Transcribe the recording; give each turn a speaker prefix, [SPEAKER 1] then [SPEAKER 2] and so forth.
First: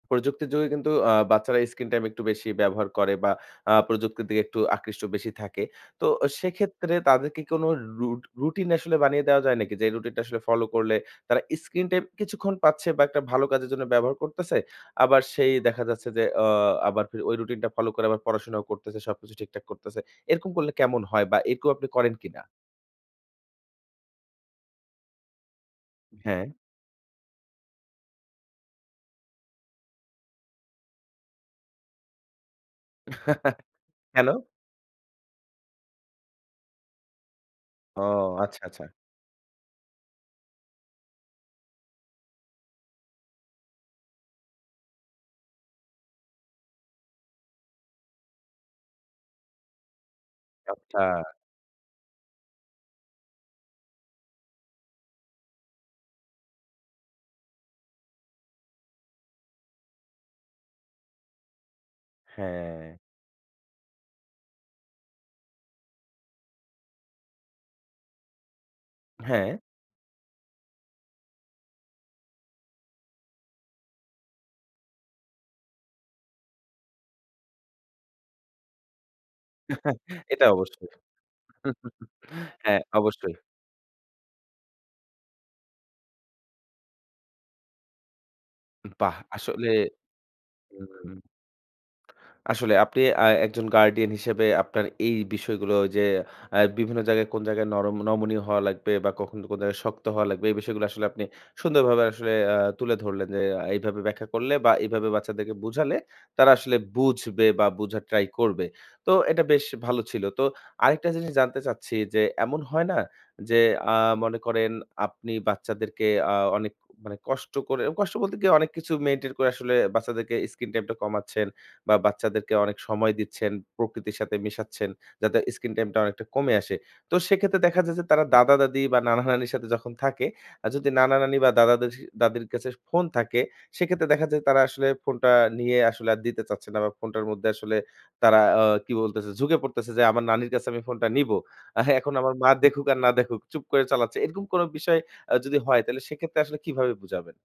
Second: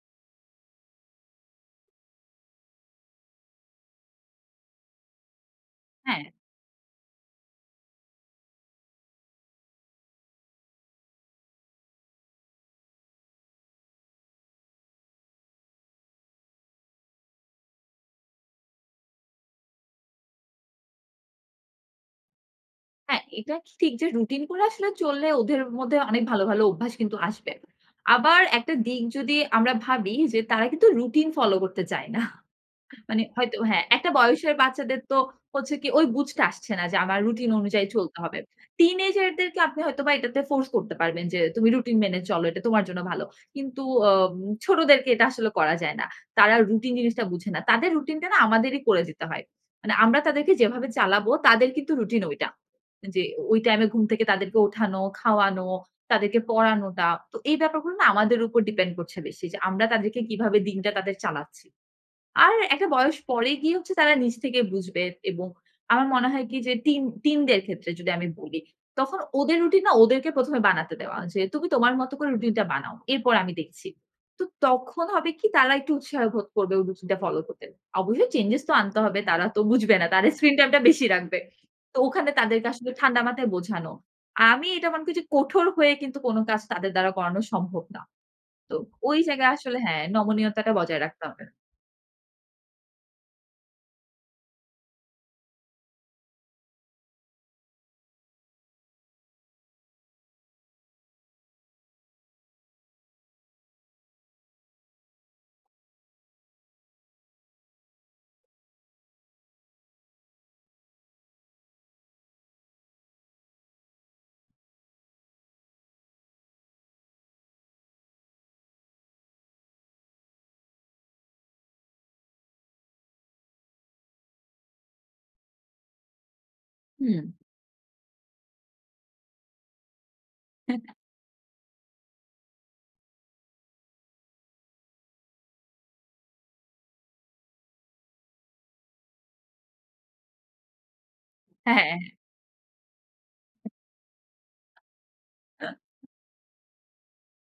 [SPEAKER 1] প্রযুক্তির যোগে কিন্তু আ বাচ্চারা স্ক্রিন টাইম একটু বেশি ব্যবহার করে বা আ প্রযুক্তির দিকে একটু আকৃষ্ট বেশি থাকে। তো
[SPEAKER 2] হ্যাঁ।
[SPEAKER 1] সেক্ষেত্রে তাদের কি কোন রু রু রুটিন আসলে বানিয়ে দেওয়া যায় নাকি? যে এই রুটিন টা আসলে ফলো করলে তারা স্ক্রিন টাইম কিছুক্ষণ পাচ্ছে বা একটা ভালো কাজের জন্য ব্যবহার করতেছে। আবার সেই দেখা যাচ্ছে যে আ আবার ফির ওই রুটিন টা ফলো করে আবার পড়াশোনাও করতেছে। সবকিছু ঠিকঠাক করতেছে। এরকম করলে কেমন হয় বা এরকমও আপনি করেন কিনা?
[SPEAKER 2] হ্যাঁ। এটা ঠিক যে রুটিন করে আসলে চললে ওদের মধ্যে অনেক ভালো,
[SPEAKER 1] হ্যাঁ।
[SPEAKER 2] ভালো অভ্যাস কিন্তু আসবে। আবার একটা দিক যদি আমরা ভাবি যে তারা কিন্তু রুটিন ফলো করতে চায় না। মানে হয়তো হ্যাঁ, একটা
[SPEAKER 1] কেনো?
[SPEAKER 2] বয়সের বাচ্চাদের তো হচ্ছে কি ঐ বুঝতে আসছে না যে আমার রুটিন অনুযায়ী
[SPEAKER 1] ও,
[SPEAKER 2] চলতে হবে।
[SPEAKER 1] আচ্ছা, আচ্ছা।
[SPEAKER 2] টিনেজের দেরকে আপনি হয়তো বা এটাতে ফোর্স করতে পারবেন যে তুমি রুটিন মেনে চল। এটা তোমার জন্য ভালো। কিন্তু আ ছোটদেরকে এটা আসলে করা যায় না। তারা রুটিন জিনিসটা বুঝে না। তাদের রুটিন টা না আমাদেরই করে দিতে হয়। মানে আমরা তাদেরকে যেভাবে
[SPEAKER 1] আচ্ছা।
[SPEAKER 2] চালাবো তাদের কিন্তু রুটিন ওইটা। যে ওই টাইমে ঘুম থেকে তাদেরকে উঠানো, খাওয়ানো, তাদেরকে পড়ানোটা। তো এই ব্যাপারগুলো না আমাদের উপর ডিপেন্ড করছে বেশি। যে আমরা তাদেরকে কিভাবে দিনটা তাদের চালাচ্ছি। আর একটা
[SPEAKER 1] হ্যাঁ।
[SPEAKER 2] বয়স পরে গিয়ে হচ্ছে তারা নিজ থেকে বুঝবে। এবং আমার মনে হয় কি যে টিন টিনদের ক্ষেত্রে যদি আমি বলি, তখন ওদের
[SPEAKER 1] হ্যাঁ।
[SPEAKER 2] রুটিন না ওদেরকে প্রথমে বানাতে দেওয়া যে তুমি তোমার মত করে রুটিন টা বানাও। এরপর আমি দেখছি। তো তখন হবে কি তারা একটু উৎসাহ বোধ করবে ওই রুটিন টা ফলো করতে। অবশ্যই চেঞ্জেজ তো আনতে হবে। তারা তো বুঝবে না। তাদের
[SPEAKER 1] এটা
[SPEAKER 2] স্ক্রিন টাইম টা
[SPEAKER 1] অবশ্যই।
[SPEAKER 2] বেশি রাখবে। তো ওখানে তাদেরকে
[SPEAKER 1] হ্যাঁ,
[SPEAKER 2] আসলে ঠান্ডা
[SPEAKER 1] অবশ্যই।
[SPEAKER 2] মাথায় বোঝানো। আমি এটা মনে করি যে কঠোর হয়ে কিন্তু কোন কাজ তাদের দ্বারা করানো সম্ভব না। তো
[SPEAKER 1] বাহ!
[SPEAKER 2] ওই জায়গায়
[SPEAKER 1] আসলে
[SPEAKER 2] আসলে হ্যাঁ নমনীয়তাটা
[SPEAKER 1] হুম,
[SPEAKER 2] বজায়
[SPEAKER 1] হুম।
[SPEAKER 2] রাখতে হবে।
[SPEAKER 1] আসলে আপনি আ একজন গার্ডিয়ান হিসেবে আপনার এই বিষয়গুলো যে আ বিভিন্ন জায়গায় কোন জায়গায় নরম নমনীয় হওয়া লাগবে বা কখন কোন জায়গায় শক্ত হওয়া লাগবে এই বিষয়গুলো আসলে আপনি সুন্দরভাবে আসলে আ তুলে ধরলেন যে এইভাবে ব্যাখ্যা করলে বা এভাবে বাচ্চাদেরকে বুঝালে তারা আসলে বুঝবে বা বুঝার ট্রাই করবে। তো এটা বেশ ভালো ছিল। তো আরেকটা জিনিস জানতে চাচ্ছি যে এমন হয় না যে আ মনে করেন আপনি বাচ্চাদেরকে আ অনেক মানে কষ্ট করে কষ্ট বলতে গিয়ে অনেক কিছু মেইনটেইন করে আসলে বাচ্চাদেরকে স্ক্রিন টাইম টা কমাচ্ছেন বা বাচ্চাদেরকে অনেক সময় দিচ্ছেন, প্রকৃতির সাথে মেশাচ্ছেন যাতে স্ক্রিন টাইম টা অনেকটা কমে আসে। তো
[SPEAKER 2] হুম।
[SPEAKER 1] সেক্ষেত্রে দেখা যায় যে তারা দাদা-দাদি বা নানা-নানির সাথে যখন থাকে আর যদি নানা-নানি বা দাদা-দাদী, দাদীর কাছে ফোন থাকে সেক্ষেত্রে দেখা যায় তারা আসলে ফোনটা নিয়ে আসলে আর দিতে চাচ্ছে না। বা ফোনটার মধ্যে আসলে তারা আ কি বলতেছে ঝুঁকে পড়তেছে যে আমার নানির কাছে আমি ফোনটা নিবো।
[SPEAKER 2] হ্যাঁ।
[SPEAKER 1] এখন আমার মা দেখুক আর না দেখুক চুপ করে চালাচ্ছে। এরকম কোন বিষয় আ যদি হয় তাহলে সেক্ষেত্রে আসলে কিভাবে বুঝাবেন?